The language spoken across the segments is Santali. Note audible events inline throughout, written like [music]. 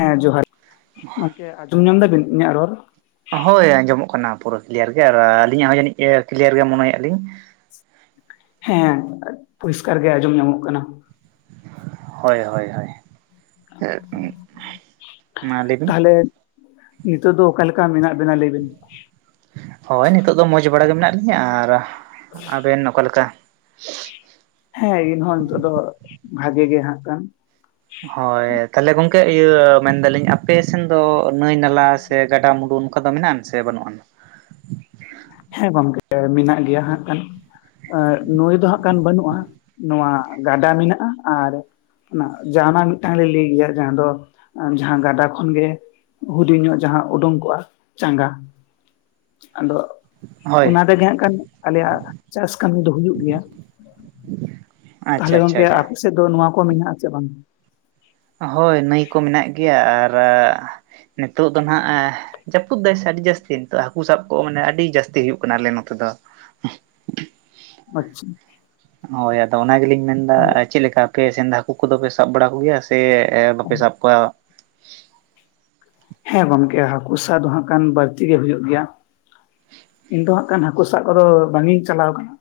ᱦᱮᱸ ᱡᱚᱦᱟᱨ, ᱜᱚᱢᱠᱮ ᱟᱸᱡᱚᱢ ᱧᱟᱢ ᱫᱟᱵᱤᱱ ᱤᱧᱟᱜ ᱨᱚᱲ? ᱦᱳᱭ ᱟᱸᱡᱚᱢᱚᱜ ᱠᱟᱱᱟ ᱯᱩᱨᱟᱹ ᱠᱞᱤᱭᱟᱨ ᱜᱮ ᱾ ᱟᱨ ᱟᱹᱞᱤᱧᱟᱜ ᱦᱚᱸ ᱡᱟᱹᱱᱤᱡ ᱠᱞᱤᱭᱟᱨ ᱜᱮ ᱢᱚᱱᱮᱭᱟᱜ ᱞᱤᱧ? ᱦᱮᱸ ᱯᱚᱨᱤᱥᱠᱟᱨ ᱜᱮ ᱟᱸᱡᱚᱢ ᱧᱟᱢᱚᱜ ᱠᱟᱱᱟ ᱾ ᱦᱳᱭ ᱦᱳᱭ ᱦᱳᱭ ᱾ ᱢᱟ ᱞᱟᱹᱭᱵᱤᱱ ᱛᱟᱦᱚᱞᱮ ᱱᱤᱛᱚᱜ ᱫᱚ ᱚᱠᱟ ᱞᱮᱠᱟ ᱢᱮᱱᱟᱜ ᱵᱮᱱᱟ ᱞᱟᱹᱭ ᱵᱤᱱ? ᱦᱳᱭ ᱱᱤᱛᱚᱜ ᱫᱚ ᱢᱚᱸᱡᱽ ᱵᱟᱲᱟ ᱜᱮ ᱢᱮᱱᱟᱜ ᱞᱤᱧᱟᱹ ᱟᱨ ᱟᱵᱮᱱ ᱚᱠᱟ ᱞᱮᱠᱟ? ᱦᱮᱸ ᱜᱮ ᱱᱚᱜᱼᱚᱭ ᱱᱤᱛᱚᱜ ᱫᱚ ᱵᱷᱟᱜᱤ ᱜᱮ ᱦᱟᱸᱜ ᱠᱟᱱ᱾ ᱦᱳᱭ ᱛᱟᱦᱚᱞᱮ ᱜᱚᱝᱠᱮ ᱤᱭᱟᱹ ᱢᱮᱱ ᱫᱟᱞᱤᱧ ᱟᱯᱮ ᱥᱮᱱ ᱫᱚ ᱱᱟᱹᱭ ᱱᱟᱞᱟ ᱥᱮ ᱜᱟᱰᱟ ᱢᱩᱰᱩ ᱱᱚᱝᱠᱟ ᱫᱚ ᱢᱮᱱᱟᱜᱼᱟ ᱥᱮ ᱵᱟᱹᱱᱩᱜᱼᱟ? ᱦᱮᱸ ᱜᱚᱢᱠᱮ ᱢᱮᱱᱟᱜ ᱜᱮᱭᱟ ᱦᱟᱸᱜ ᱠᱷᱟᱱ ᱾ ᱟᱨ ᱱᱩᱭ ᱫᱚ ᱦᱟᱸᱜ ᱠᱷᱟᱱ ᱵᱟᱹᱱᱩᱜᱼᱟ, ᱱᱚᱣᱟ ᱜᱟᱰᱟ ᱢᱮᱱᱟᱜᱼᱟ ᱟᱨ ᱚᱱᱟ ᱡᱟᱦᱟᱸᱱᱟᱜ ᱢᱤᱫᱴᱟᱝ ᱞᱮ ᱞᱟᱹᱭ ᱜᱮᱭᱟ ᱡᱟᱦᱟᱸ ᱫᱚ ᱡᱟᱦᱟᱸ ᱜᱟᱰᱟ ᱠᱷᱚᱱᱜᱮ ᱦᱩᱰᱤᱧ ᱧᱚᱜ ᱡᱟᱦᱟᱸ ᱩᱰᱩᱝ ᱠᱚᱜᱼᱟ ᱪᱟᱸᱜᱟ, ᱟᱫᱚ ᱦᱳᱭ ᱚᱱᱟ ᱛᱮᱜᱮ ᱦᱟ‌ᱸᱜ ᱠᱷᱟᱱ ᱟᱞᱮᱭᱟᱜ ᱪᱟᱥ ᱠᱟᱹᱢᱤ ᱫᱚ ᱦᱩᱭᱩᱜ ᱜᱮᱭᱟ ᱾ ᱟᱪᱪᱷᱟ ᱟᱪᱪᱷᱟ ᱜᱚᱝᱠᱮ ᱟᱪᱪᱷᱟ ᱟᱯᱮ ᱥᱮᱫ ᱫᱚ ᱱᱚᱣᱟ ᱠᱚ ᱢᱮᱱᱟᱜᱼᱟ ᱥᱮ ᱵᱟᱝ? ᱦᱳᱭ ᱱᱟᱹᱭ ᱠᱚ ᱢᱮᱱᱟᱜ ᱜᱮᱭᱟ ᱟᱨ ᱱᱤᱛᱳᱜ ᱫᱚ ᱱᱟᱦᱟᱜ ᱮᱸ ᱡᱟᱹᱯᱩᱫ ᱫᱟᱭ ᱥᱮ ᱟᱹᱰᱤ ᱡᱟᱹᱥᱛᱤ ᱱᱤᱛᱚᱜ ᱦᱟᱹᱠᱩ ᱥᱟᱵ ᱠᱚ ᱟᱹᱰᱤ ᱡᱟᱹᱥᱛᱤ ᱦᱩᱭᱩᱜ ᱠᱟᱱᱟ ᱟᱞᱮ ᱱᱚᱛᱮ ᱫᱚ [inaudible] ᱟᱪᱪᱷᱟ ᱦᱳᱭ ᱟᱫᱚ ᱚᱱᱟ ᱜᱮᱞᱤᱧ ᱢᱮᱱᱫᱟ ᱪᱮᱫᱞᱮᱠᱟ ᱟᱯᱮ ᱥᱮᱱ ᱫᱚ ᱦᱟᱠᱩ ᱠᱚᱫᱚ ᱯᱮ ᱥᱟᱵ ᱵᱟᱲᱟ ᱠᱚᱜᱮᱭᱟ ᱥᱮ ᱮ ᱵᱟᱯᱮ ᱥᱟᱵ ᱠᱚᱣᱟ ᱦᱮᱸ ᱜᱚᱝᱠᱮ ᱦᱟᱠᱩ ᱥᱟᱵ ᱫᱚ ᱦᱟᱸᱜ ᱠᱷᱟᱱ ᱵᱟᱲᱛᱤ ᱜᱮ ᱦᱩᱭᱩᱜ ᱜᱮᱭᱟ᱾ ᱤᱧ ᱫᱚ ᱦᱟᱸᱜ ᱠᱷᱟᱱ ᱦᱟᱠᱩ ᱥᱟᱵ ᱠᱚᱫᱚ ᱵᱟᱝᱼᱤᱧ ᱪᱟᱞᱟᱣ ᱠᱟᱱᱟ᱾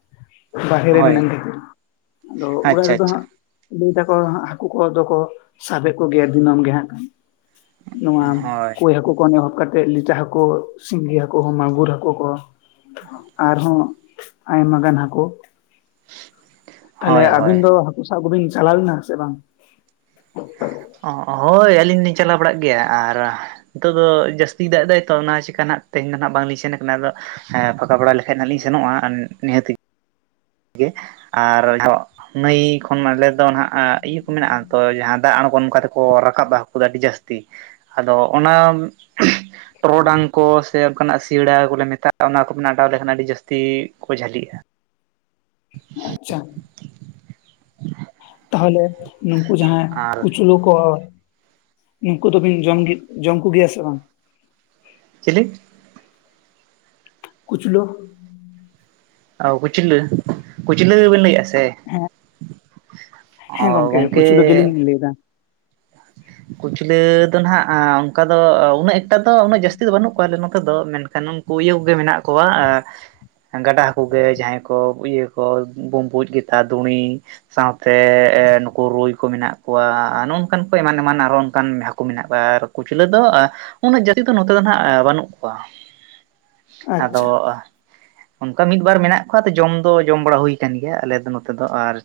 ᱵᱟᱦᱨᱮ ᱦᱳᱭ ᱢᱮᱱᱟᱧᱱ ᱠᱷᱟᱹᱛᱤᱨ ᱫᱚ ᱚᱲᱟᱜ ᱟᱪᱪᱷᱟ ᱨᱮᱫᱚ ᱟᱪᱪᱷᱟ ᱦᱟᱸᱜ᱾ ᱫᱤᱫᱤ ᱛᱟᱠᱚ ᱦᱟᱸᱜ ᱦᱟᱠᱩ ᱠᱚᱫᱚ ᱠᱚ ᱥᱟᱵᱮᱫ ᱠᱚᱜᱮᱭᱟ ᱫᱤᱱᱟᱹᱢ ᱜᱮ ᱦᱟᱸᱜ [inaudible] ᱱᱚᱣᱟ ᱦᱳᱭ ᱠᱳᱭ ᱦᱟᱠᱩ ᱠᱚ ᱮᱦᱚᱵ ᱠᱟᱛᱮᱜ ᱞᱤᱴᱟ ᱦᱟᱠᱩ ᱥᱤᱸᱜᱤ ᱦᱟᱠᱩ ᱢᱟᱜᱩᱨ ᱦᱟᱹᱠᱳ ᱠᱚᱦᱚᱸ ᱟᱨᱦᱚᱸ ᱟᱭᱢᱟᱜᱟᱱ ᱦᱟᱠᱳ ᱛᱟᱦᱞᱮ ᱦᱳᱭ ᱟᱹᱵᱤᱱ ᱦᱳᱭ ᱫᱚ ᱦᱟᱹᱠᱩ ᱥᱟᱵ ᱠᱚᱵᱤᱱ ᱪᱟᱞᱟᱣ ᱞᱮᱱᱟ ᱥᱮ ᱵᱟᱝ ᱚᱸ ᱦᱳᱭ ᱟᱹᱞᱤᱧ ᱫᱚᱞᱤᱧ ᱪᱟᱞᱟᱣ ᱵᱟᱲᱟᱜ ᱜᱮᱭᱟ ᱟᱨ ᱱᱤᱛᱚᱜ ᱫᱚ ᱡᱟᱹᱥᱛᱤᱭ ᱫᱟᱜ ᱮᱫᱟᱭᱛᱚ ᱚᱱᱟ ᱪᱤᱠᱟᱹᱱᱟᱜ ᱛᱮᱦᱮᱧ ᱫᱚ ᱱᱟᱜ ᱵᱟᱝᱞᱤᱧ ᱥᱮᱱ ᱠᱟᱱᱟ ᱟᱫᱚ ᱦᱮᱸ ᱯᱷᱟᱠᱟ ᱵᱟᱲᱟ ᱞᱮᱠᱷᱟᱭᱜ ᱦᱟᱸᱜ ᱞᱤᱧ ᱥᱮᱱᱚᱜᱼᱟ ᱱᱤᱦᱟᱹᱛᱜ ᱜᱮ ᱟᱨ ᱫᱚᱸᱜ ᱱᱟᱹᱭ ᱠᱷᱚᱱ ᱟᱞᱮ ᱫᱚ ᱦᱟᱸᱜ ᱤᱭᱟᱹ ᱠᱚ ᱢᱮᱱᱟᱜᱼᱟ ᱛᱚ ᱡᱟᱦᱟᱸ ᱫᱟᱜ ᱟᱬᱜᱚ ᱱᱚᱝᱠᱟ ᱛᱮᱠᱚ ᱨᱟᱠᱟᱵᱟ ᱦᱟᱹᱠᱩ ᱫᱚ ᱟᱹᱰᱤ ᱡᱟᱥᱛᱤ ᱟᱫᱚ ᱚᱱᱟ [inaudible] ᱴᱚᱨᱚᱰᱟᱝ ᱠᱚ ᱥᱮ ᱚᱱᱠᱟᱱᱟᱜ ᱥᱤᱭᱟᱹᱲᱟ ᱠᱚᱞᱮ ᱢᱮᱛᱟᱜᱼᱟ ᱚᱱᱟ ᱠᱚ ᱚᱰᱟᱣ ᱞᱮᱠᱷᱟᱱ ᱟᱹᱰᱤ ᱡᱟᱹᱥᱛᱤ ᱠᱚ ᱡᱷᱟᱹᱞᱤᱜᱼᱟ᱾ [inaudible] ᱟᱪᱪᱷᱟ ᱛᱟᱦᱚᱞᱮ ᱱᱩᱠᱩ ᱡᱟᱦᱟᱸᱭ ᱟᱨ ᱠᱩᱪᱞᱚ ᱠᱚ᱾ ᱱᱩᱠᱩ ᱫᱚᱵᱤᱱ ᱡᱚᱢ ᱡᱚᱢ ᱠᱚᱜᱮᱭᱟ ᱥᱮ ᱵᱟᱝ? ᱪᱮᱞᱤ ᱠᱩᱪᱞᱩ ᱚᱸ ᱠᱩᱪᱞᱟᱹ ᱠᱩᱪᱞᱟᱹ ᱜᱮᱵᱤᱱ ᱞᱟᱹᱭᱮᱜᱼᱟ ᱥᱮ ᱦᱮᱸ ᱦᱮᱸ ᱜᱚᱝᱠᱮ ᱠᱩᱪᱞᱟᱹ ᱜᱮᱞᱤᱧ ᱞᱟᱹᱭ ᱫᱟ᱾ ᱠᱩᱪᱞᱟᱹ ᱫᱚ ᱱᱟᱦᱟᱸᱜ ᱚᱱᱠᱟ ᱫᱚ ᱩᱱᱟᱹᱜ ᱮᱠᱴᱟ ᱫᱚ ᱩᱱᱟᱹᱜ ᱡᱟᱹᱥᱛᱤ ᱫᱚ ᱵᱟᱹᱱᱩᱜ ᱠᱚᱣᱟ ᱟᱞᱮ ᱡᱠᱚ ᱫᱚ ᱢᱮᱱᱠᱷᱟᱱ ᱩᱱᱠᱩ ᱤᱭᱟᱹ ᱠᱚᱜᱮ ᱢᱮᱱᱟᱜ ᱠᱚᱣᱟ ᱮᱸ ᱜᱟᱰᱟᱸ ᱦᱟᱠᱩ ᱜᱮ ᱡᱟᱦᱟᱸᱭ ᱠᱚ ᱤᱭᱟᱹ ᱠᱚ ᱵᱩᱢᱵᱩᱡ ᱜᱮᱛᱟ ᱫᱩᱸᱲᱤ ᱥᱟᱶᱛᱮ ᱮ ᱱᱩᱠᱩ ᱨᱩᱭ ᱠᱚ ᱢᱮᱱᱟᱜ ᱠᱚᱣᱟ ᱱᱚᱝᱠᱟᱱ ᱠᱚ ᱮᱢᱟᱱᱼᱼ ᱮᱢᱟᱱ ᱟᱨᱚ ᱚᱱᱠᱟᱱ ᱦᱟᱹᱠᱩ ᱢᱮᱱᱟᱜ ᱠᱚᱣᱟ ᱟᱨ ᱠᱩᱪᱞᱟᱹ ᱫᱚ ᱩᱱᱟᱹᱜ ᱡᱟᱹᱛᱤ ᱫᱚ ᱱᱚᱛᱮ ᱫᱚ ᱵᱟᱹᱱᱩᱜ ᱠᱚᱣᱟ᱾ [unintelligible] ᱟᱪᱪᱷᱟ ᱟᱫᱚᱼᱟ ᱚᱱᱠᱟ ᱢᱤᱫᱵᱟᱨ ᱢᱮᱱᱟᱜ ᱠᱚᱣᱟ ᱡᱚᱢ ᱫᱚ ᱡᱚᱢ ᱵᱟᱲᱟ ᱦᱩᱭ ᱠᱟᱱ ᱜᱮᱭᱟ ᱟᱞᱮ ᱱᱚᱛᱮ ᱫᱚ ᱟᱨ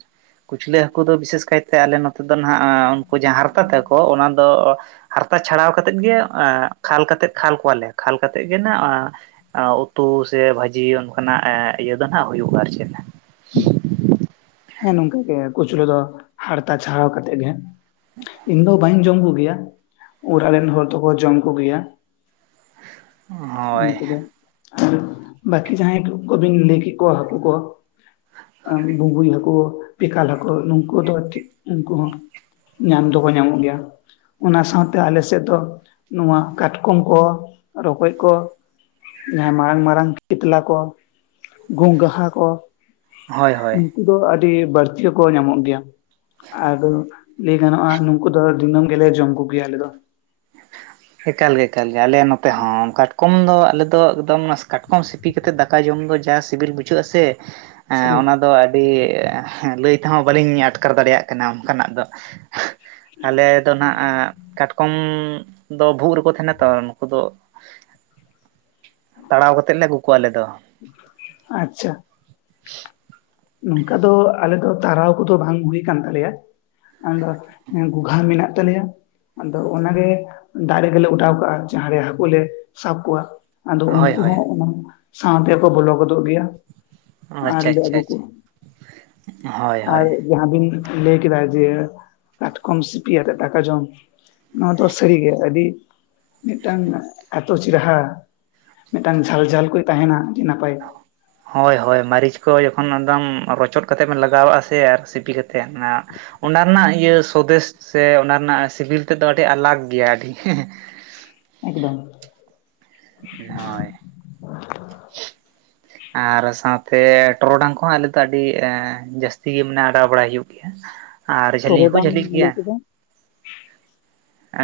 ᱠᱩᱪᱷᱞᱟᱹ ᱦᱟᱹᱠᱩ ᱫᱚ ᱵᱤᱥᱮᱥ ᱠᱟᱭᱛᱮ ᱟᱞᱮ ᱱᱚᱛᱮ ᱫᱚ ᱱᱟᱸᱜ ᱩᱱᱠᱩ ᱡᱟᱦᱟᱸ ᱦᱟᱨᱛᱟ ᱛᱟᱠᱚ ᱚᱱᱟ ᱫᱚ ᱦᱟᱨᱛᱟ ᱪᱷᱟᱲᱟᱣ ᱠᱟᱛᱮᱫ ᱜᱮ ᱮᱸ ᱠᱷᱟᱞ ᱠᱟᱛᱮᱫ ᱠᱷᱟᱞ ᱠᱚᱣᱟᱞᱮ ᱠᱷᱟᱞ ᱠᱟᱛᱮᱫ ᱜᱮ ᱱᱟᱸᱜ ᱮ ᱩᱛᱩ ᱥᱮ ᱵᱷᱟᱡᱤ ᱚᱱᱠᱟᱱᱟᱜ ᱤᱭᱟᱹ ᱫᱚ ᱱᱟᱜ ᱦᱩᱭᱩᱜᱼᱟ ᱟᱨ ᱪᱮᱫ᱾ ᱦᱮᱸ ᱱᱚᱝᱠᱟ ᱜᱮ ᱠᱩᱪᱞᱟᱹ ᱫᱚ ᱦᱟᱨᱛᱟ ᱪᱷᱟᱲᱟᱣ ᱠᱟᱛᱮᱜ ᱜᱮ ᱤᱧ ᱫᱚ ᱵᱟᱹᱧ ᱡᱚᱢ ᱠᱚᱜᱮᱭᱟ ᱩᱲᱟᱜ ᱨᱮᱱ ᱦᱚᱲ ᱫᱚᱠᱚ ᱡᱚᱢ ᱠᱚᱜᱮᱭᱟ ᱦᱚᱸ ᱦᱳᱭ ᱛᱚᱵᱮ ᱮᱸ ᱵᱟᱠᱤ ᱡᱟᱦᱟᱸᱭ ᱠᱚᱵᱤᱱ ᱞᱟᱹᱭ ᱠᱮᱜ ᱠᱚᱣᱟ ᱦᱟᱹᱠᱩ ᱠᱚ ᱮᱢ ᱵᱩᱢᱵᱩᱭ ᱦᱟᱠ ᱳ ᱵᱮᱠᱟᱞ ᱦᱟᱠᱩ ᱱᱩᱠᱩ ᱫᱚ ᱩᱱᱠᱩ ᱧᱟᱢ ᱫᱚᱠᱚ ᱧᱟᱢᱚᱜ ᱜᱮᱭᱟ ᱚᱱᱟ ᱥᱟᱶᱛᱮ ᱟᱞᱮ ᱥᱮᱫ ᱫᱚ ᱱᱚᱣᱟ ᱠᱟᱴᱠᱚᱢ ᱠᱚ ᱨᱚᱠᱚᱡ ᱠᱚ ᱡᱟᱦᱟᱸᱭ ᱢᱟᱨᱟᱝ ᱢᱟᱨᱟᱝ ᱠᱮᱴᱞᱟ ᱠᱚ ᱜᱚᱝᱦᱟ ᱠᱚ ᱦᱳᱭ ᱦᱳᱭ ᱩᱱᱠᱩ ᱫᱚ ᱟᱹᱰᱤ ᱵᱟᱹᱲᱛᱤᱠᱚ ᱧᱟᱢᱚᱜ ᱜᱮᱭᱟ ᱟᱫᱚ ᱞᱟᱹᱭ ᱜᱟᱱᱚᱜᱼᱟ ᱱᱩᱠᱩ ᱫᱚ ᱫᱤᱱᱟᱹᱢ ᱜᱮᱞᱮ ᱡᱚᱢ ᱠᱚᱜᱮᱭᱟ ᱟᱞᱮ ᱫᱚ ᱮᱠᱟᱞᱜᱮ ᱮᱠᱟᱞᱜᱮ ᱟᱞᱮ ᱱᱚᱛᱮ ᱦᱚᱸ ᱠᱟᱴ ᱠᱚᱢ ᱫᱚ ᱟᱞᱮ ᱫᱚ ᱮᱠᱫᱚᱢ ᱚᱱᱟ ᱠᱟᱴᱠᱚᱢ ᱥᱤᱯᱤ ᱠᱟᱛᱮᱫ ᱫᱟᱠᱟ ᱡᱚᱢ ᱫᱚ ᱡᱟ ᱥᱤᱵᱤᱞ ᱵᱩᱡᱷᱟᱹᱜ-ᱟ ᱥᱮ ᱥᱟᱹᱨᱤ ᱚᱱᱟᱫᱚ ᱟᱹᱰᱤ ᱞᱟᱹᱭ ᱛᱮᱦᱚᱸ ᱵᱟᱹᱞᱤᱧ ᱟᱴᱠᱟᱨ ᱫᱟᱲᱮᱭᱟᱜ ᱠᱟᱱᱟ ᱚᱱᱠᱟᱱᱟᱜ ᱫᱚ ᱟᱞᱮ ᱫᱚ ᱱᱟᱦᱟᱜ ᱠᱟᱴᱠᱚᱢ ᱫᱚ ᱵᱷᱩᱜ ᱨᱮᱠᱚ ᱛᱟᱦᱮᱱᱟ ᱛᱚ ᱱᱩᱠᱩ ᱫᱚ ᱛᱟᱲᱟᱣ ᱠᱟᱛᱮᱜ ᱞᱮ ᱟᱹᱜᱩ ᱠᱚᱣᱟ ᱟᱞᱮ ᱫᱚ ᱟᱪᱪᱷᱟ ᱱᱚᱝᱠᱟ ᱫᱚ ᱟᱞᱮ ᱫᱚ ᱛᱟᱲᱟᱣ ᱠᱚᱫᱚ ᱵᱟᱝ ᱦᱩᱭ ᱠᱟᱱ ᱛᱟᱞᱮᱭᱟ ᱟᱫᱚ ᱜᱚᱜᱷᱟ ᱢᱮᱱᱟᱜ ᱛᱟᱞᱮᱭᱟ ᱟᱫᱚ ᱚᱱᱟᱜᱮ ᱫᱟᱜ ᱨᱮᱜᱮ ᱞᱮ ᱚᱰᱟᱣ ᱠᱟᱜᱼᱟ ᱡᱟᱦᱟᱸ ᱨᱮ ᱦᱟᱹᱠᱩ ᱞᱮ ᱥᱟᱵ ᱠᱚᱣᱟ ᱟᱫᱚ ᱦᱳᱭ ᱩᱱᱠᱩ ᱦᱳᱭ ᱦᱚᱸ ᱚᱱᱟ ᱥᱟᱶᱛᱮᱠᱚ ᱵᱚᱞᱚ ᱜᱚᱫᱚᱜ ᱜᱮᱭᱟ ᱟᱪᱪᱷᱟ ᱟᱨᱞᱮ ᱟᱪᱪᱷᱟ ᱟᱹᱜᱩ ᱟᱪᱪᱷᱟ, ᱠᱚᱣᱟ ᱦᱳᱭ ᱦᱳᱭ ᱟᱨ ᱡᱟᱦᱟᱸ ᱵᱤᱱ ᱞᱟᱹᱭ ᱠᱮᱫᱟ ᱡᱮ ᱠᱟᱴᱠᱚᱢ ᱥᱤᱯᱤᱭᱟᱛᱮ ᱫᱟᱠᱟ ᱡᱚᱢ ᱱᱚᱣᱟ ᱫᱚ ᱥᱟᱹᱨᱤ ᱜᱮ ᱟᱹᱰᱤ ᱢᱤᱫᱴᱟᱝ ᱮᱛᱚ ᱪᱤᱨᱦᱟ ᱢᱤᱫᱴᱟᱝ ᱡᱷᱟᱞ ᱡᱷᱟᱞ ᱠᱚ ᱛᱟᱦᱮᱱᱟ ᱟᱹᱰᱤ ᱱᱟᱯᱟᱭ [unintelligible] ᱦᱚᱭ ᱦᱚᱭ ᱢᱟᱹᱨᱤᱪ ᱠᱚ ᱡᱚᱠᱷᱚᱱ ᱮᱠᱫᱚᱢ ᱨᱚᱪᱚᱫ ᱠᱟᱛᱮ ᱵᱮᱱ ᱞᱟᱜᱟᱣᱟᱜᱼᱟ ᱥᱮ ᱟᱨ ᱥᱤᱯᱤ ᱠᱟᱛᱮᱫ ᱚᱱᱟ ᱚᱱᱟ ᱨᱮᱱᱟᱜ ᱤᱭᱟᱹ ᱥᱚᱫᱮᱥ ᱥᱮ ᱚᱱᱟ ᱨᱮᱱᱟᱜ ᱥᱤᱵᱤᱞ ᱛᱮᱫᱚ ᱟᱹᱰᱤ ᱟᱞᱟᱠ ᱜᱮᱭᱟ ᱟᱹᱰᱤ ᱮᱠᱫᱚᱢ ᱦᱳᱭ [unintelligible] ᱟᱨ ᱥᱟᱶᱛᱮ ᱴᱚᱨᱚᱰᱟᱝ ᱠᱚᱦᱚᱸ ᱟᱞᱮ ᱫᱚ ᱟᱹᱰᱤ ᱡᱟᱹᱥᱛᱤ ᱜᱮ ᱢᱮᱱᱟᱜ ᱟᱰᱟᱣ ᱵᱟᱲᱟᱭ ᱦᱩᱭᱩᱜ ᱜᱮᱭᱟ ᱟᱨ ᱡᱷᱟᱹᱞᱤ ᱦᱚᱸᱠᱚ ᱴᱚᱨᱚᱰᱟᱝ ᱡᱷᱟᱹᱞᱤᱜ ᱞᱟᱹᱭ ᱜᱮᱭᱟ ᱠᱮᱫᱟ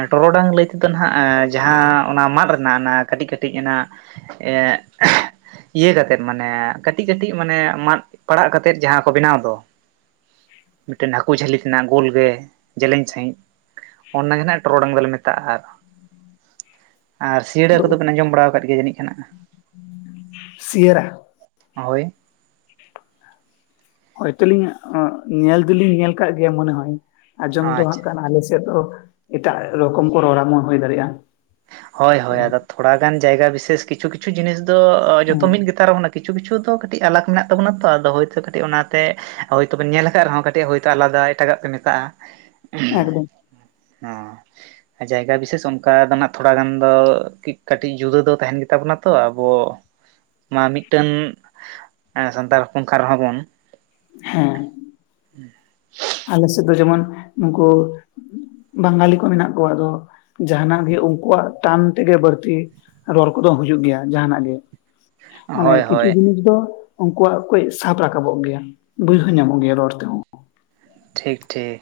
ᱴᱚᱨᱚᱰᱟᱝ ᱞᱟᱹᱭ ᱛᱮᱫᱚ ᱦᱟᱸᱜ ᱡᱟᱦᱟᱸ ᱚᱱᱟ ᱢᱟᱫ ᱨᱮᱱᱟᱜ ᱚᱱᱟ ᱠᱟᱹᱴᱤᱡ ᱠᱟᱹᱴᱤᱡ ᱚᱱᱟ ᱮᱜ ᱤᱭᱟᱹ ᱠᱟᱛᱮᱫ ᱢᱟᱱᱮ ᱠᱟᱹᱴᱤᱡ ᱠᱟᱹᱴᱤᱡ ᱢᱟᱱᱮ ᱢᱟᱫ ᱯᱟᱲᱟᱜ ᱠᱟᱛᱮᱫ ᱡᱟᱦᱟᱸ ᱠᱚ ᱵᱮᱱᱟᱣ ᱫᱚ ᱢᱤᱫᱴᱮᱱ ᱦᱟᱹᱠᱩ ᱡᱷᱟᱹᱞᱤ ᱛᱮᱱᱟᱜ ᱜᱳᱞ ᱜᱮ ᱡᱮᱞᱮᱧ ᱥᱟᱹᱦᱤᱡ ᱚᱱᱟ ᱜᱮ ᱱᱟᱜ ᱴᱚᱨᱚᱰᱟᱝ ᱫᱚᱞᱮ ᱢᱮᱛᱟᱜᱼᱟ, ᱟᱨ ᱥᱤᱭᱟᱹᱲᱟ ᱟᱫᱚ ᱠᱚᱫᱚ ᱵᱮᱱ ᱟᱸᱡᱚᱢ ᱵᱟᱲᱟ ᱠᱟᱫ ᱜᱮᱭᱟ ᱡᱟᱹᱱᱤᱡ ᱠᱷᱟᱱ ᱥᱤᱭᱟᱹᱨᱟ? ᱦᱳᱭ ᱦᱳᱭᱛᱚᱞᱤᱧ ᱧᱮᱞ ᱫᱚᱞᱤᱧ ᱧᱮᱞ ᱠᱟᱜ ᱜᱮᱭᱟ ᱢᱚᱱᱮ ᱦᱚᱭ ᱟᱸᱡᱚᱢ ᱫᱚ ᱦᱟᱸᱜ ᱟᱪᱪᱷᱟ ᱠᱟᱱᱟ ᱟᱞᱮ ᱥᱮᱫ ᱫᱚ ᱮᱴᱟᱜ ᱨᱚᱠᱚᱢ ᱠᱚ ᱨᱚᱲᱟ ᱦᱩᱭ ᱫᱟᱲᱮᱜᱼᱟ ᱦᱳᱭ ᱦᱳᱭ ᱟᱫᱚ ᱛᱷᱚᱲᱟ ᱜᱟᱱ ᱡᱟᱭᱜᱟ ᱵᱤᱥᱮᱥ ᱠᱤᱪᱷᱩ ᱠᱤᱪᱷᱩ ᱡᱤᱱᱤᱥ ᱫᱚ ᱦᱮᱸ ᱡᱚᱛᱚ ᱢᱤᱫ ᱜᱮᱛᱟ ᱨᱮ ᱠᱤᱪᱷᱩ ᱠᱤᱪᱷᱩ ᱫᱚ ᱠᱟᱹᱴᱤᱡ ᱟᱞᱟᱜᱽ ᱢᱮᱱᱟᱜ ᱛᱟᱵᱚᱱᱟ ᱛᱚ ᱟᱫᱚ ᱦᱚᱭᱛᱳ ᱠᱟᱹᱴᱤᱡ ᱚᱱᱟᱛᱮ ᱦᱳᱭᱛᱚᱵᱮᱱ ᱧᱮᱞ ᱠᱟᱜ ᱨᱮᱦᱚᱸ ᱠᱟᱹᱴᱤᱡ ᱦᱳᱭᱛᱳ ᱟᱞᱟᱫᱟ ᱮᱴᱟᱜᱟᱜ ᱯᱮ ᱢᱮᱛᱟᱜᱼᱟ ᱮᱠᱫᱚᱢ ᱦᱚᱸ ᱡᱟᱭᱜᱟ ᱵᱤᱥᱮᱥ ᱚᱱᱠᱟ ᱛᱷᱚᱲᱟ ᱜᱟᱱ ᱫᱚ ᱠᱟᱹᱴᱤᱡ ᱡᱩᱫᱟᱹ ᱫᱚ ᱛᱟᱦᱮᱱ ᱜᱮᱛᱟ ᱵᱚᱱᱟ ᱛᱚ ᱟᱵᱚ ᱢᱟ ᱢᱤᱫᱴᱮᱱ ᱥᱟᱱᱛᱟᱲ ᱦᱚᱯᱚᱱ ᱠᱟᱱ ᱨᱮᱦᱚᱸ ᱵᱚᱱ ᱦᱮᱸ ᱟᱞᱮ ᱥᱮᱫ ᱫᱚ ᱡᱮᱢᱚᱱ ᱱᱩᱠᱩ ᱵᱟᱝᱜᱟᱞᱤ ᱠᱚ ᱢᱮᱱᱟᱜ ᱠᱚᱣᱟ ᱟᱫᱚ ᱡᱟᱱᱟᱜ ᱜᱮ ᱩᱱᱠᱩᱣᱟᱜ ᱴᱟᱱ ᱛᱮᱜᱮ ᱵᱟᱹᱲᱛᱤ ᱨᱚᱲ ᱠᱚᱫᱚ ᱦᱩᱭᱩᱜ ᱜᱮᱭᱟ ᱡᱟᱦᱟᱱᱟᱜ ᱜᱮ ᱢᱟᱱᱮ ᱦᱳᱭ ᱠᱤᱪᱷᱩ ᱦᱳᱭ ᱡᱤᱱᱤᱥ ᱫᱚ ᱩᱱᱠᱩᱣᱟᱜ ᱠᱚᱡ ᱥᱟᱵ ᱨᱟᱠᱟᱵᱚᱜ ᱜᱮᱭᱟ [unintelligible] ᱧᱟᱢᱚᱜ ᱜᱮᱭᱟ ᱨᱚᱲ ᱛᱮᱦᱚᱸ ᱴᱷᱤᱠ ᱴᱷᱤᱠ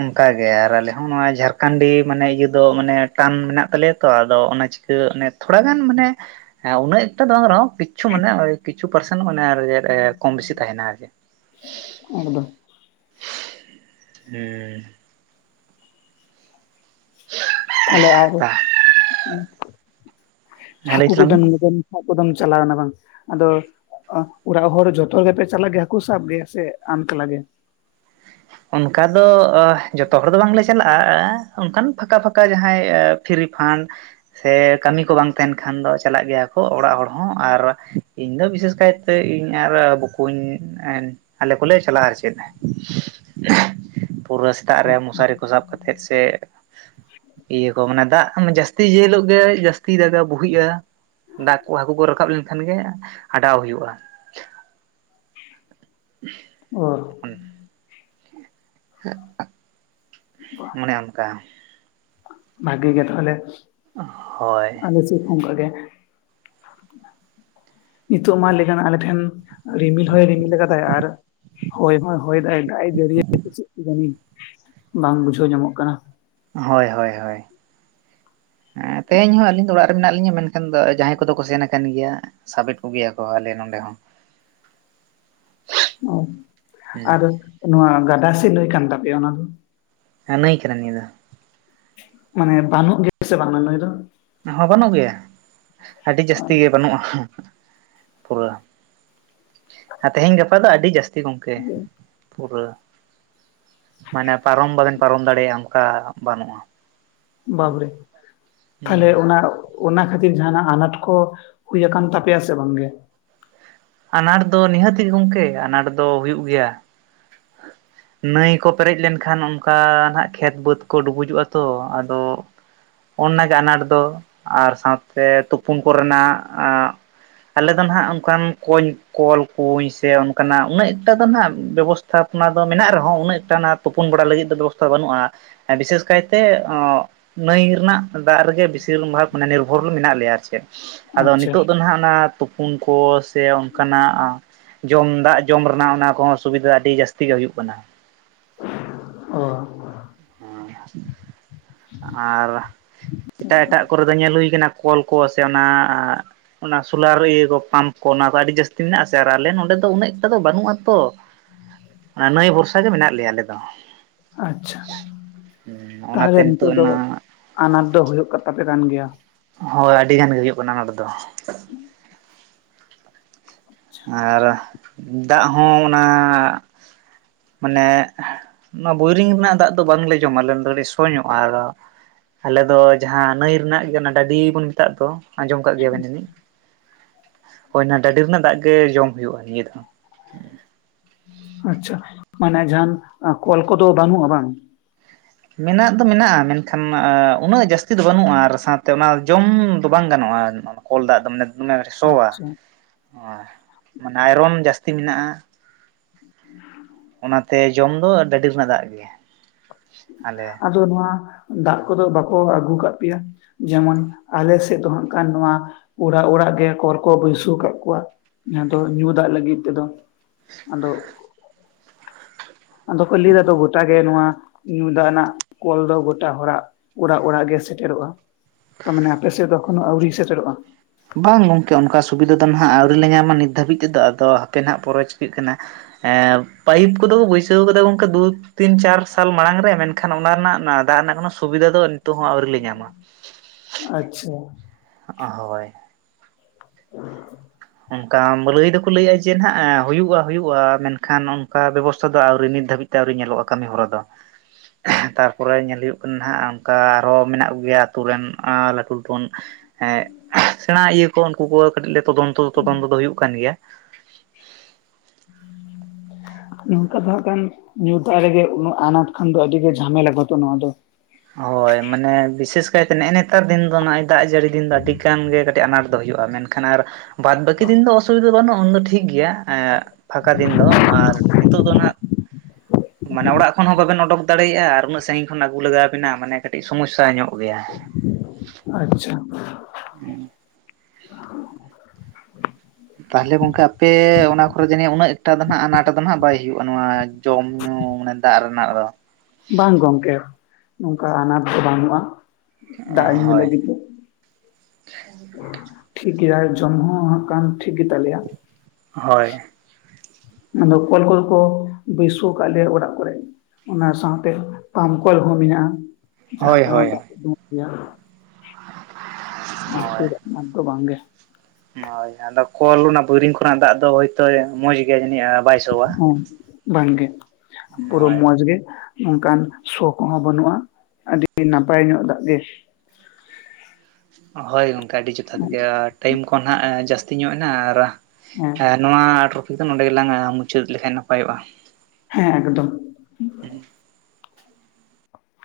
ᱚᱱᱠᱟᱜᱮ ᱟᱨ ᱟᱞᱮ ᱦᱚᱸ ᱱᱚᱣᱟ ᱡᱷᱟᱲᱠᱷᱚᱸᱱᱰᱤ ᱢᱟᱱᱮ ᱤᱭᱟᱹ ᱫᱚ ᱢᱟᱱᱮ ᱴᱟᱱ ᱢᱮᱱᱟᱜ ᱛᱟᱞᱮᱭᱟ ᱛᱚ ᱟᱫᱚ ᱚᱱᱟ ᱪᱮ ᱠᱟᱹ ᱚᱱᱮ ᱛᱷᱚᱲᱟ ᱜᱟᱱ ᱢᱟᱱᱮ ᱦᱮᱸ ᱩᱱᱟᱹᱜ ᱮᱠᱴᱟ ᱫᱚ ᱵᱟᱝ ᱨᱮᱦᱚᱸ ᱠᱤᱪᱷᱩ ᱢᱟᱱᱮ ᱠᱤᱪᱷᱩ ᱯᱟᱨᱥᱮᱱᱴ ᱢᱟᱱᱮ ᱟᱨ ᱪᱮᱫ ᱠᱚᱢ ᱵᱮᱥᱤ ᱛᱟᱦᱮᱱᱟ ᱟᱨ ᱪᱮᱜ᱾ [unintelligible] ᱦᱩᱸ ᱾ ᱛᱟᱦᱞᱮ ᱟᱨ [unintelligible] ᱦᱮᱸ ᱞᱟᱹᱭ [unintelligible] ᱛᱟᱞᱟᱝ ᱢᱮ ᱪᱟᱞᱟᱣᱱᱟ ᱵᱟᱝ ᱟᱫᱚ ᱚᱲᱟᱜ ᱦᱚᱲ ᱡᱚᱛᱚ ᱜᱮᱯᱮ ᱪᱟᱞᱟᱜ ᱜᱮᱭᱟ ᱦᱟᱹᱠᱩ ᱥᱟᱵ ᱜᱮ ᱥᱮ ᱟᱢ ᱮᱠᱞᱟ ᱜᱮ? ᱚᱱᱠᱟ ᱫᱚ ᱡᱚᱛᱚ ᱦᱚᱲ ᱫᱚ ᱵᱟᱝᱞᱮ ᱪᱟᱞᱟᱜᱼᱟ ᱚᱱᱠᱟᱱ ᱯᱷᱟᱸᱠᱟ ᱯᱷᱟᱸᱠᱟ ᱡᱟᱦᱟᱸᱭ ᱯᱷᱤᱨ ᱨᱤᱯᱷᱟᱱᱰ ᱥᱮ ᱠᱟᱹᱢᱤ ᱠᱚ ᱵᱟᱝ ᱛᱟᱦᱮᱱ ᱠᱷᱟᱱ ᱫᱚ ᱪᱟᱞᱟᱜ ᱜᱮᱭᱟ ᱠᱚ ᱚᱲᱟᱜ ᱦᱚᱲ ᱦᱚᱸ ᱟᱨ ᱤᱧ ᱫᱚ ᱵᱤᱥᱮᱥ ᱠᱟᱭᱛᱮ ᱤᱧ ᱟᱨ ᱵᱚᱠᱩᱧ ᱟᱞᱮ ᱠᱚᱞᱮ ᱪᱟᱞᱟᱜᱼᱟ ᱟᱨ ᱪᱮᱫ ᱾ ᱦᱮᱸ ᱾ ᱯᱩᱨᱟᱹ ᱥᱮᱛᱟᱜ ᱨᱮ ᱢᱚᱥᱟᱨᱤ ᱠᱚ ᱥᱟᱵ ᱠᱟᱛᱮᱫ ᱥᱮ ᱤᱭᱟᱹ ᱠᱚ ᱢᱟᱱᱮ ᱫᱟᱜ ᱡᱟᱹᱥᱛᱤ ᱡᱮ ᱦᱤᱞᱳᱜ ᱜᱮ ᱡᱟᱹᱥᱛᱤ ᱫᱟᱜᱟᱭᱟ ᱵᱩᱦᱤᱜᱼᱟ ᱾ ᱫᱟᱜ ᱠᱚ ᱦᱟᱹᱠᱩ ᱠᱚ ᱨᱟᱠᱟᱵ ᱞᱮᱱᱠᱷᱟᱱ ᱜᱮ ᱟᱴᱟᱣ ᱦᱩᱭᱩᱜᱼᱟ ᱾ [unintelligible] ᱚᱨ ᱦᱩᱸ ᱢᱚᱱᱮ ᱚᱱᱠᱟ ᱵᱷᱟᱜᱮ ᱜᱮ ᱛᱟᱦᱚᱞᱮ ᱦᱳᱭ ᱟᱞᱮ ᱥᱤᱮᱫ ᱦᱚᱸ ᱚᱱᱠᱟᱜ ᱜᱮ ᱾ ᱱᱤᱛᱚᱜ ᱢᱟ ᱞᱟᱹᱭ ᱜᱟᱱᱚᱜ-ᱟ ᱟᱞᱮ ᱴᱷᱮᱱ ᱨᱤᱢᱤᱞ ᱦᱚᱭ ᱨᱤᱢᱤᱞ ᱟᱠᱟᱫᱟᱭ ᱟᱨ ᱦᱳᱭ ᱦᱚᱸᱭ ᱦᱳᱭ ᱦᱚᱭ ᱫᱟᱭ ᱫᱟᱜ ᱮᱭ ᱡᱟᱹᱨᱤᱭᱟ ᱪᱮᱫ ᱡᱟᱹᱱᱤ ᱵᱟᱝ ᱵᱩᱡᱷᱟᱹᱣ ᱧᱟᱢᱚᱜ ᱠᱟᱱᱟ ᱾ ᱦᱳᱭ ᱦᱳᱭ ᱦᱳᱭ ᱦᱮᱸ ᱛᱮᱦᱮᱧ ᱦᱚᱸ ᱟᱹᱞᱤᱧ ᱫᱚ ᱚᱲᱟᱜ ᱨᱮ ᱢᱮᱱᱟᱜ ᱞᱤᱧᱟ ᱢᱮᱱ ᱠᱷᱟᱱ ᱫᱚ ᱡᱟᱦᱟᱸᱭ ᱠᱚᱫᱚ ᱠᱚ ᱥᱮᱱ ᱟᱠᱟᱱ ᱜᱮᱭᱟ ᱥᱟᱵᱮᱫ ᱠᱚᱜᱮᱭᱟ ᱠᱚ ᱟᱞᱮ ᱱᱚᱰᱮ ᱦᱚᱸ ᱾ ᱚ ᱟᱨ ᱱᱚᱣᱟ ᱜᱟᱰᱟ ᱥᱮ ᱱᱟᱹᱭ ᱠᱟᱱ ᱛᱟᱯᱮᱭᱟ ᱚᱱᱟ ᱫᱚ? ᱦᱮᱸ ᱱᱟᱹᱭ ᱠᱟᱱᱟ ᱱᱤᱭᱟᱹ ᱫᱚ ᱾ ᱢᱟᱱᱮ ᱵᱟᱹᱱᱚᱜ ᱜᱮ ᱥᱮ ᱵᱟᱝ ᱚᱱᱟ ᱱᱟᱹᱭ ᱫᱚ? ᱦᱚᱸ ᱵᱟᱹᱱᱩᱜ ᱜᱮᱭᱟ ᱟᱹᱰᱤ ᱡᱟᱹᱥᱛᱤ ᱜᱮ ᱵᱟᱹᱱᱩᱜᱼᱟ ᱾ ᱯᱩᱨᱟᱹ ᱛᱮᱦᱮᱧ ᱜᱟᱯᱟ ᱫᱚ ᱟᱹᱰᱤ ᱡᱟᱹᱥᱛᱤ ᱜᱚᱝᱠᱮ ᱾ ᱯᱩᱨᱟᱹ ᱢᱟᱱᱮ ᱯᱟᱨᱚᱢ ᱵᱟᱵᱮᱱ ᱯᱟᱨᱚᱢ ᱫᱟᱲᱮᱭᱟᱜᱼᱟ ᱚᱱᱠᱟ ᱵᱟᱹᱱᱩᱜᱼᱟ ᱾ ᱵᱟᱵᱨᱮ ᱦᱩᱸ ᱛᱟᱦᱚᱞᱮ ᱚᱱᱟ ᱚᱱᱟ ᱠᱷᱟᱹᱛᱤᱨ ᱡᱟᱦᱟᱱᱟᱜ ᱟᱱᱟᱴ ᱠᱚ ᱦᱩᱭ ᱟᱠᱟᱱ ᱛᱟᱯᱮᱭᱟ ᱥᱮ ᱵᱟᱝᱜᱮ? ᱟᱱᱟᱴ ᱫᱚ ᱱᱤᱦᱟᱹᱛᱤ ᱜᱮ ᱜᱚᱝᱠᱮ ᱟᱱᱟᱴ ᱫᱚ ᱦᱩᱭᱩᱜ ᱜᱮᱭᱟ ᱾ [unintelligible] ᱱᱟᱹᱭ ᱠᱚ ᱯᱮᱨᱮᱡ ᱞᱮᱱᱠᱷᱟᱱ ᱚᱱᱠᱟ ᱱᱟᱜ ᱠᱷᱮᱛ ᱵᱟᱹᱫᱽ ᱠᱚ ᱰᱩᱵᱩᱡᱚᱜᱼᱟ ᱛᱚ ᱟᱫᱚ ᱱᱟᱜᱮ ᱟᱱᱟᱴ ᱫᱚ ᱟᱨ ᱥᱟᱣᱛᱮ ᱛᱩᱯᱩᱩᱱ ᱠᱚᱨᱮᱱᱟᱜ ᱟᱞᱮ ᱫᱚ ᱱᱟᱦᱟᱸᱜ ᱚᱱᱠᱟᱱ ᱠᱚᱧ ᱠᱚᱞ ᱠᱩᱧ ᱥᱮ ᱚᱱᱠᱟᱱᱟᱜ ᱩᱱᱟᱹᱜ ᱮᱴᱟ ᱫᱚ ᱦᱱᱟᱜ ᱵᱮᱵᱚᱥ ᱛᱷᱟᱯᱚᱱᱟ ᱫᱚ ᱢᱮᱱᱟᱜ ᱨᱮᱦᱚᱸ ᱩᱱᱟᱹᱜ ᱴᱟ ᱚᱱᱟ ᱛᱩᱯᱩᱱ ᱵᱟᱲᱟ ᱞᱟᱹᱜᱤᱫ ᱫᱚ ᱵᱮᱵᱚᱥᱛᱷᱟ ᱵᱟᱹᱱᱩᱜᱼᱟ ᱾ ᱵᱤᱥᱮᱥ ᱠᱟᱭᱛᱮ ᱱᱟᱹᱭ ᱨᱮᱱᱟᱜ ᱫᱟᱜ ᱨᱮᱜᱮ ᱵᱮᱥᱤᱨ ᱵᱷᱟᱜᱽ ᱢᱟᱱᱮ ᱱᱤᱨᱵᱷᱚᱨ ᱢᱮᱱᱟᱜ ᱞᱮᱭᱟ ᱟᱨ ᱪᱮᱫ ᱾ ᱟᱫᱚ ᱟᱪᱪᱷᱟ ᱱᱤᱛᱳᱜ ᱫᱚ ᱦᱟᱜ ᱚᱱᱟ ᱯᱩᱱ ᱠᱚ ᱥᱮ ᱚᱱᱠᱟᱱᱟᱜ ᱡᱚᱢ ᱫᱟᱜ ᱡᱚᱢ ᱨᱮᱱᱟᱜ ᱚᱱᱟ ᱠᱚᱦᱚᱸ ᱥᱩᱵᱤᱫᱷᱟ ᱟᱹᱰᱤ ᱡᱟᱹᱥᱛᱤ ᱜᱮ ᱦᱩᱭᱩᱜ ᱠᱟᱱᱟ ᱾ ᱚ ᱦᱮᱸ ᱟᱨ ᱮᱴᱟᱜ ᱠᱚᱨᱮ ᱫᱚ ᱧᱮᱞ ᱦᱩᱭ ᱠᱟᱱᱟ ᱠᱚᱞ ᱠᱚ ᱥᱮ ᱚᱱᱟ ᱚᱱᱟ ᱥᱳᱞᱟᱨ ᱤᱭᱟᱹ ᱠᱚ ᱯᱟᱢᱯ ᱠᱚ ᱚᱱᱟ ᱠᱚ ᱟᱹᱰᱤ ᱡᱟᱹᱥᱛᱤ ᱢᱮᱱᱟᱜᱥᱮ ᱟᱨ ᱟᱞᱮ ᱱᱚᱸᱰᱮ ᱫᱚ ᱩᱱᱟᱹᱜ ᱮᱠᱴᱟ ᱫᱚ ᱵᱟᱹᱱᱩᱜᱼᱟ ᱛᱚ ᱾ ᱦᱮᱸ ᱾ [inaudible] ᱚᱱᱟ ᱱᱟᱹᱭ ᱵᱷᱚᱨᱥᱟ ᱜᱮ ᱢᱮᱱᱟᱜ ᱞᱮᱭᱟ ᱟᱞᱮ ᱫᱚ ᱾ ᱟᱪᱪᱷᱟ ᱛᱟᱦᱚᱞᱮ ᱚᱱᱟᱛᱮ ᱱᱤᱛᱚᱜ ᱫᱚ ᱚᱱᱟ ᱟᱱᱟᱴ ᱫᱚ ᱦᱩᱭᱩᱜ ᱛᱟᱯᱮ ᱠᱟᱱ ᱜᱮᱭᱟ ᱾ ᱦᱳᱭ ᱟᱹᱰᱤ ᱜᱟᱱ ᱜᱮ ᱠᱟᱱᱟ ᱟᱱᱟᱴ ᱫᱚ ᱾ ᱟᱨ ᱫᱟᱜ ᱦᱚᱸ ᱚᱱᱟ ᱢᱟᱱᱮ ᱱᱚᱣᱟ ᱵᱳᱭᱨᱤᱝ ᱨᱮᱱᱟᱜ ᱫᱟᱜ ᱫᱚ ᱵᱟᱝᱞᱮ ᱡᱚᱢᱟᱞᱮ ᱠᱟᱹᱴᱤᱡ ᱥᱚ ᱧᱚᱜᱼᱟ ᱟᱨ ᱟᱞᱮ ᱫᱚ ᱡᱟᱦᱟᱸ ᱱᱟᱹᱭ ᱨᱮᱱᱟᱜ ᱜᱮ ᱚᱱᱟ ᱰᱟᱹᱰᱤ ᱵᱚᱱ ᱢᱮᱛᱟᱜ ᱫᱚ ᱟᱸᱡᱚᱢ ᱠᱟᱜ ᱜᱮᱭᱟᱵᱮᱱ ᱡᱟᱱᱤᱡ ᱦᱳᱭ ᱚᱱᱟ ᱰᱟᱹᱰᱤ ᱨᱮᱱᱟᱜ ᱫᱟᱜ ᱜᱮ ᱡᱚᱢ ᱦᱩᱭᱩᱜᱼᱟ ᱱᱤᱭᱟᱹ ᱫᱚ᱾ ᱟᱪᱪᱷᱟ ᱢᱟᱱᱮ ᱡᱟᱦᱟᱱ ᱠᱚᱞ ᱠᱚᱫᱚ ᱵᱟᱹᱱᱩᱜᱼᱟ ᱵᱟᱝ, ᱢᱮᱱᱟᱜ ᱫᱚ ᱢᱮᱱᱟᱜᱼᱟ ᱢᱮᱱᱠᱷᱟᱱ ᱩᱱᱟᱹᱜ ᱡᱟᱹᱥᱛᱤ ᱫᱚ ᱵᱟᱹᱱᱩᱜᱼᱟ ᱟᱨ ᱥᱟᱶᱛᱮ ᱚᱱᱟ ᱡᱚᱢ ᱫᱚ ᱵᱟᱝ ᱜᱟᱱᱚᱜᱼᱟ᱾ ᱠᱚᱞ ᱫᱟᱜ ᱫᱚᱢᱟᱱᱮ ᱫᱚᱢᱮ ᱥᱚᱣᱟ ᱟᱪᱪᱷᱟ ᱢᱟᱱᱮ ᱟᱭᱨᱚᱱ ᱡᱟᱹᱥᱛᱤ ᱢᱮᱱᱟᱜᱼᱟ᱾ [unintelligible] [inaudible] ᱚᱱᱟᱛᱮ ᱡᱚᱢ ᱫᱚ ᱵᱟᱹᱵᱤ ᱨᱮᱱᱟᱜ ᱫᱟᱜ ᱜᱮ ᱟᱞᱮ ᱟᱫᱚ ᱱᱚᱣᱟ ᱫᱟᱜ ᱠᱚᱫᱚ ᱵᱟᱠᱚ ᱟᱹᱜᱩ ᱠᱟᱫ ᱯᱮᱭᱟ? ᱡᱮᱢᱚᱱ ᱟᱞᱮ ᱥᱮᱫ ᱫᱚ ᱦᱟᱜ ᱠᱷᱟᱱ ᱱᱚᱣᱟ ᱚᱲᱟᱜ ᱚᱲᱟᱜ ᱜᱮ ᱠᱚᱞ ᱠᱚ ᱵᱟᱹᱥᱟᱹᱣ ᱟᱠᱟᱫ ᱠᱚᱣᱟ᱾ ᱡᱟᱦᱟᱸ ᱫᱚ ᱧᱩ ᱫᱟᱜ ᱞᱟᱹᱜᱤᱫ ᱛᱮᱫᱚ ᱟᱫᱚ [unintelligible] ᱟᱫᱚᱠᱚ ᱞᱟᱹᱭ ᱮᱫᱟ ᱛᱚ ᱜᱚᱴᱟ ᱜᱮ ᱱᱚᱣᱟ ᱧᱩ ᱫᱱᱟᱜ ᱠᱚᱞ ᱫᱚ ᱜᱚᱴᱟ ᱦᱚᱲᱟᱜ ᱚᱲᱟᱜ ᱚᱲᱟᱜ ᱜᱮ ᱥᱮᱴᱮᱨᱚᱜᱼᱟ᱾ ᱛᱚ ᱢᱟᱱᱮ ᱟᱯᱮ ᱥᱮᱫ ᱫᱚ ᱮᱠᱷᱚᱱᱳ ᱟᱹᱣᱨᱤ ᱥᱮᱴᱮᱨᱚᱜᱼᱟ? ᱵᱟᱝ ᱜᱚᱝᱠᱮ ᱚᱱᱠᱟ ᱥᱩᱵᱤᱫᱷᱟ ᱫᱚ ᱱᱟᱦᱜ ᱟᱹᱣᱨᱤ ᱞᱮ ᱧᱟᱢᱟ ᱱᱤᱛ ᱫᱷᱟᱹᱵᱤᱡ ᱛᱮᱫᱚ ᱟᱫᱚ ᱦᱟᱯᱮ ᱱᱟᱦᱜ ᱯᱚᱨᱮ ᱪᱤᱠᱟᱹᱜ ᱠᱟᱱᱟ᱾ ᱯᱟᱭᱤᱯ ᱠᱚᱫᱚ ᱠᱚ ᱵᱟᱹᱭᱥᱟᱹᱣ ᱠᱟᱫᱟ ᱜᱚᱝᱠᱮ ᱫᱩ, ᱛᱤᱱ ᱪᱟᱨ ᱥᱟᱞ ᱢᱟᱲᱟᱝ ᱨᱮ ᱢᱮᱱᱠᱷᱟᱱ ᱚᱱᱟ ᱨᱮᱱᱟᱜ ᱫᱟᱜ ᱨᱮᱱᱟᱜ ᱠᱚᱱᱳ ᱥᱩᱵᱤᱫᱷᱟ ᱫᱚ ᱱᱤᱛᱚᱜ ᱦᱚᱸ ᱟᱹᱣᱨᱤ ᱞᱮ ᱧᱟᱢᱟ᱾ ᱟᱪᱪᱷᱟ᱾ ᱦᱳᱭ᱾ ᱚ [unintelligible] [inaudible] ᱚᱱᱠᱟ ᱞᱟᱹᱭ ᱫᱚᱠᱚ ᱞᱟᱹᱭᱼᱟ ᱡᱮ ᱱᱟᱦᱟᱜ ᱦᱩᱭᱩᱜᱼᱟ ᱦᱩᱭᱩᱜᱼᱟ ᱢᱮᱱᱠᱷᱟᱱ ᱚᱱᱠᱟ ᱵᱮᱵᱚᱥᱛᱛᱟ ᱫᱚ ᱟᱹᱣᱨᱤ ᱱᱤᱛ ᱫᱷᱟᱹᱵᱤᱡ ᱟᱹᱣᱨᱤ ᱧᱮᱞᱚᱜᱼᱟ ᱠᱟᱹᱢᱤ ᱦᱚᱨᱟ ᱫᱚ᱾ ᱛᱟᱨᱯᱚᱨᱮ ᱧᱮᱞ ᱦᱩᱭᱩᱜᱼᱟ ᱠᱟᱱᱟ ᱦᱟᱸᱜ ᱚᱱᱠᱟ ᱟᱨᱦᱚᱸ ᱢᱮᱱᱟᱜ ᱠᱚᱜᱮᱭᱟ ᱟᱹᱛᱩ ᱨᱮᱱ ᱞᱟᱹᱴᱩ ᱞᱟᱹᱴᱩ, ᱦᱮᱸ ᱥᱮᱬᱟ ᱤᱭᱟᱹ ᱠᱚ ᱩᱱᱠᱩ ᱠᱚ ᱠᱟᱹᱴᱤᱡ ᱞᱮ ᱛᱚᱫᱚᱱᱛᱚ ᱫᱚ ᱛᱚᱫᱚᱱᱛᱚ ᱫᱚ ᱦᱩᱭᱩᱜ ᱠᱟᱱ ᱜᱮᱭᱟ᱾ ᱦᱮᱸ [unintelligible] [inaudible] ᱱᱚᱝᱠᱟ ᱫᱚ ᱦᱟᱜ ᱠᱷᱟᱱ ᱧᱩ ᱫᱟᱜ ᱨᱮᱜᱮ ᱟᱱᱟᱴ ᱠᱷᱟᱱ ᱫᱚ ᱟᱹᱰᱤ ᱜᱮ ᱡᱷᱟᱢᱮᱞᱟ ᱛᱚ ᱱᱚᱣᱟ ᱫᱚ᱾ ᱦᱳᱭ ᱢᱟᱱᱮ ᱵᱤᱥᱮᱥ ᱠᱟᱭᱛᱮ ᱱᱮᱜᱼᱮ ᱱᱮᱛᱟᱨ ᱫᱤᱱ ᱫᱚ ᱱᱚᱼᱚᱭ᱾ ᱫᱟᱜ ᱡᱟᱹᱲᱤ ᱫᱤᱱ ᱫᱚ ᱟᱹᱰᱤᱜᱟᱱ ᱜᱮ ᱠᱟᱹᱴᱤᱡ ᱟᱱᱟᱴ ᱫᱚ ᱦᱩᱭᱩᱜᱼᱟ ᱢᱮᱱᱠᱷᱟᱱ ᱟᱨ ᱵᱟᱫ ᱵᱟᱹᱠᱤ ᱫᱤᱱ ᱫᱚ ᱚᱥᱩᱵᱤ ᱫᱟᱫᱚ ᱵᱟᱹᱱᱩᱜᱼᱟ ᱩᱱᱫᱚ ᱴᱷᱤᱠ ᱜᱮᱭᱟ᱾ ᱯᱷᱟᱸᱠᱟ ᱫᱤᱱ ᱫᱚ ᱟᱨ ᱱᱤᱛᱚᱜ ᱫᱚ ᱦᱟᱜ ᱢᱟᱱᱮ ᱚᱲᱟᱜ ᱠᱷᱚᱱ ᱦᱚᱸ ᱵᱟᱝ ᱵᱟᱚᱵᱮᱱ ᱚᱰᱚᱠᱠ ᱫᱟᱲᱮᱭᱟᱜᱼᱟ ᱟᱨ ᱩᱱᱟᱹᱜ ᱥᱟᱺᱜᱤᱧ ᱠᱷᱚᱱ ᱟᱹᱜᱩ ᱞᱟᱜᱟᱣᱵᱮᱱᱟ ᱢᱟᱱᱮ ᱠᱟᱹᱴᱤᱡ ᱥᱚᱢᱚᱥᱥᱟ ᱧᱚᱜ ᱜᱮᱭᱟ᱾ ᱟᱪᱪᱷᱟ ᱚ ᱛᱟᱦᱚᱞᱮ ᱜᱚᱝᱠᱮ ᱟᱯᱮ ᱚᱱᱟ ᱠᱚᱨᱮ ᱡᱟᱹᱱᱤ ᱩᱱᱟᱹᱜ ᱮᱠᱴᱟ ᱫᱚ ᱱᱟᱦᱟᱜ ᱟᱱᱟᱴᱟ ᱫᱚ ᱱᱟᱦᱟᱜ ᱵᱟᱭ ᱦᱩᱭᱩᱜᱼᱟ ᱱᱚᱣᱟ ᱡᱚᱢ ᱧᱩ ᱢᱟᱱᱮ ᱫᱟᱜ ᱨᱮᱱᱟᱜ ᱫᱚ᱾ ᱵᱟᱝ ᱜᱚᱝᱠᱮ ᱱᱚᱝᱠᱟ ᱟᱱᱟᱴ ᱫᱚ ᱵᱟᱹᱱᱩᱜᱼᱟ ᱫᱟᱜ ᱧᱩ ᱦᱳᱭ ᱞᱟᱹᱜᱤᱫ ᱫᱚ ᱾ ᱴᱷᱤᱠ ᱜᱮᱟᱭ ᱡᱚᱢ ᱦᱚᱸ ᱦᱟᱜ ᱠᱷᱟᱱ ᱴᱷᱤᱠ ᱜᱮᱛᱟᱞᱮᱭᱟ᱾ ᱦᱳᱭ ᱟᱫᱚ ᱠᱚᱞ ᱠᱚᱫᱚ ᱠᱚ ᱵᱟᱹᱭᱥᱟᱹᱣ ᱟᱠᱟᱫ ᱞᱮᱭᱟ ᱚᱲᱟᱜ ᱠᱚᱨᱮ᱾ ᱚᱱᱟ ᱥᱟᱶᱛᱮ ᱯᱟᱢᱯ ᱠᱚᱞ ᱦᱚᱸ ᱢᱮᱱᱟᱜᱼᱟ ᱡᱟᱦᱟᱸ ᱦᱳᱭ ᱛᱮᱦᱚᱸ ᱦᱳᱭ ᱫᱟᱜ ᱩᱰᱩᱝᱼᱚᱜ ᱜᱮᱭᱟ ᱾ ᱚᱱᱟ ᱦᱳᱭ ᱠᱷᱟᱛᱤᱨ ᱟᱱᱟᱴ ᱫᱚ ᱵᱟᱝ ᱜᱮ ᱦᱳᱭ ᱟᱫᱚ ᱠᱚᱞ ᱚᱱᱟ ᱵᱳᱭᱨᱤᱝ ᱠᱷᱚᱱᱟᱜ ᱫᱟᱜ ᱫᱚ ᱦᱳᱭᱛᱳᱭ ᱢᱚᱸᱡᱽ ᱜᱮᱭᱟ ᱡᱟᱹᱱᱤᱡ ᱵᱟᱭ ᱥᱚᱣᱟ? ᱦᱳ ᱵᱟᱝ ᱜᱮ ᱯᱩᱨᱟᱹ ᱦᱳᱭ ᱢᱚᱸᱡᱽ ᱜᱮ, ᱱᱚᱝᱠᱟᱱ ᱥᱚ ᱠᱚᱦᱚᱸ ᱵᱟᱹᱱᱩᱜᱼᱟ ᱟᱹᱰᱤ ᱱᱟᱯᱟᱭ ᱧᱚᱜ ᱫᱟᱜ ᱜᱮ᱾ ᱦᱳᱭ ᱜᱚᱝᱠᱮ ᱟᱹᱰᱤ ᱡᱚᱛᱷᱟᱛ ᱜᱮ ᱟᱨ ᱴᱟᱭᱤᱢ ᱠᱚ ᱱᱟᱦᱟᱜ ᱡᱟᱹᱥᱛᱤ ᱧᱚᱜ ᱮᱱᱟ ᱟᱨ ᱦᱮᱸ ᱟᱨ ᱱᱚᱣᱟ ᱴᱨᱚᱯᱷᱤᱠ ᱫᱚ ᱱᱚᱰᱮ ᱜᱮᱞᱟᱝ ᱢᱩᱪᱟᱹᱫ ᱞᱮᱠᱷᱟᱱ ᱱᱟᱯᱟᱭᱚᱜᱼᱟ᱾ ᱦᱮᱸ ᱮᱠᱫᱚᱢ ᱾ ᱦᱩᱸ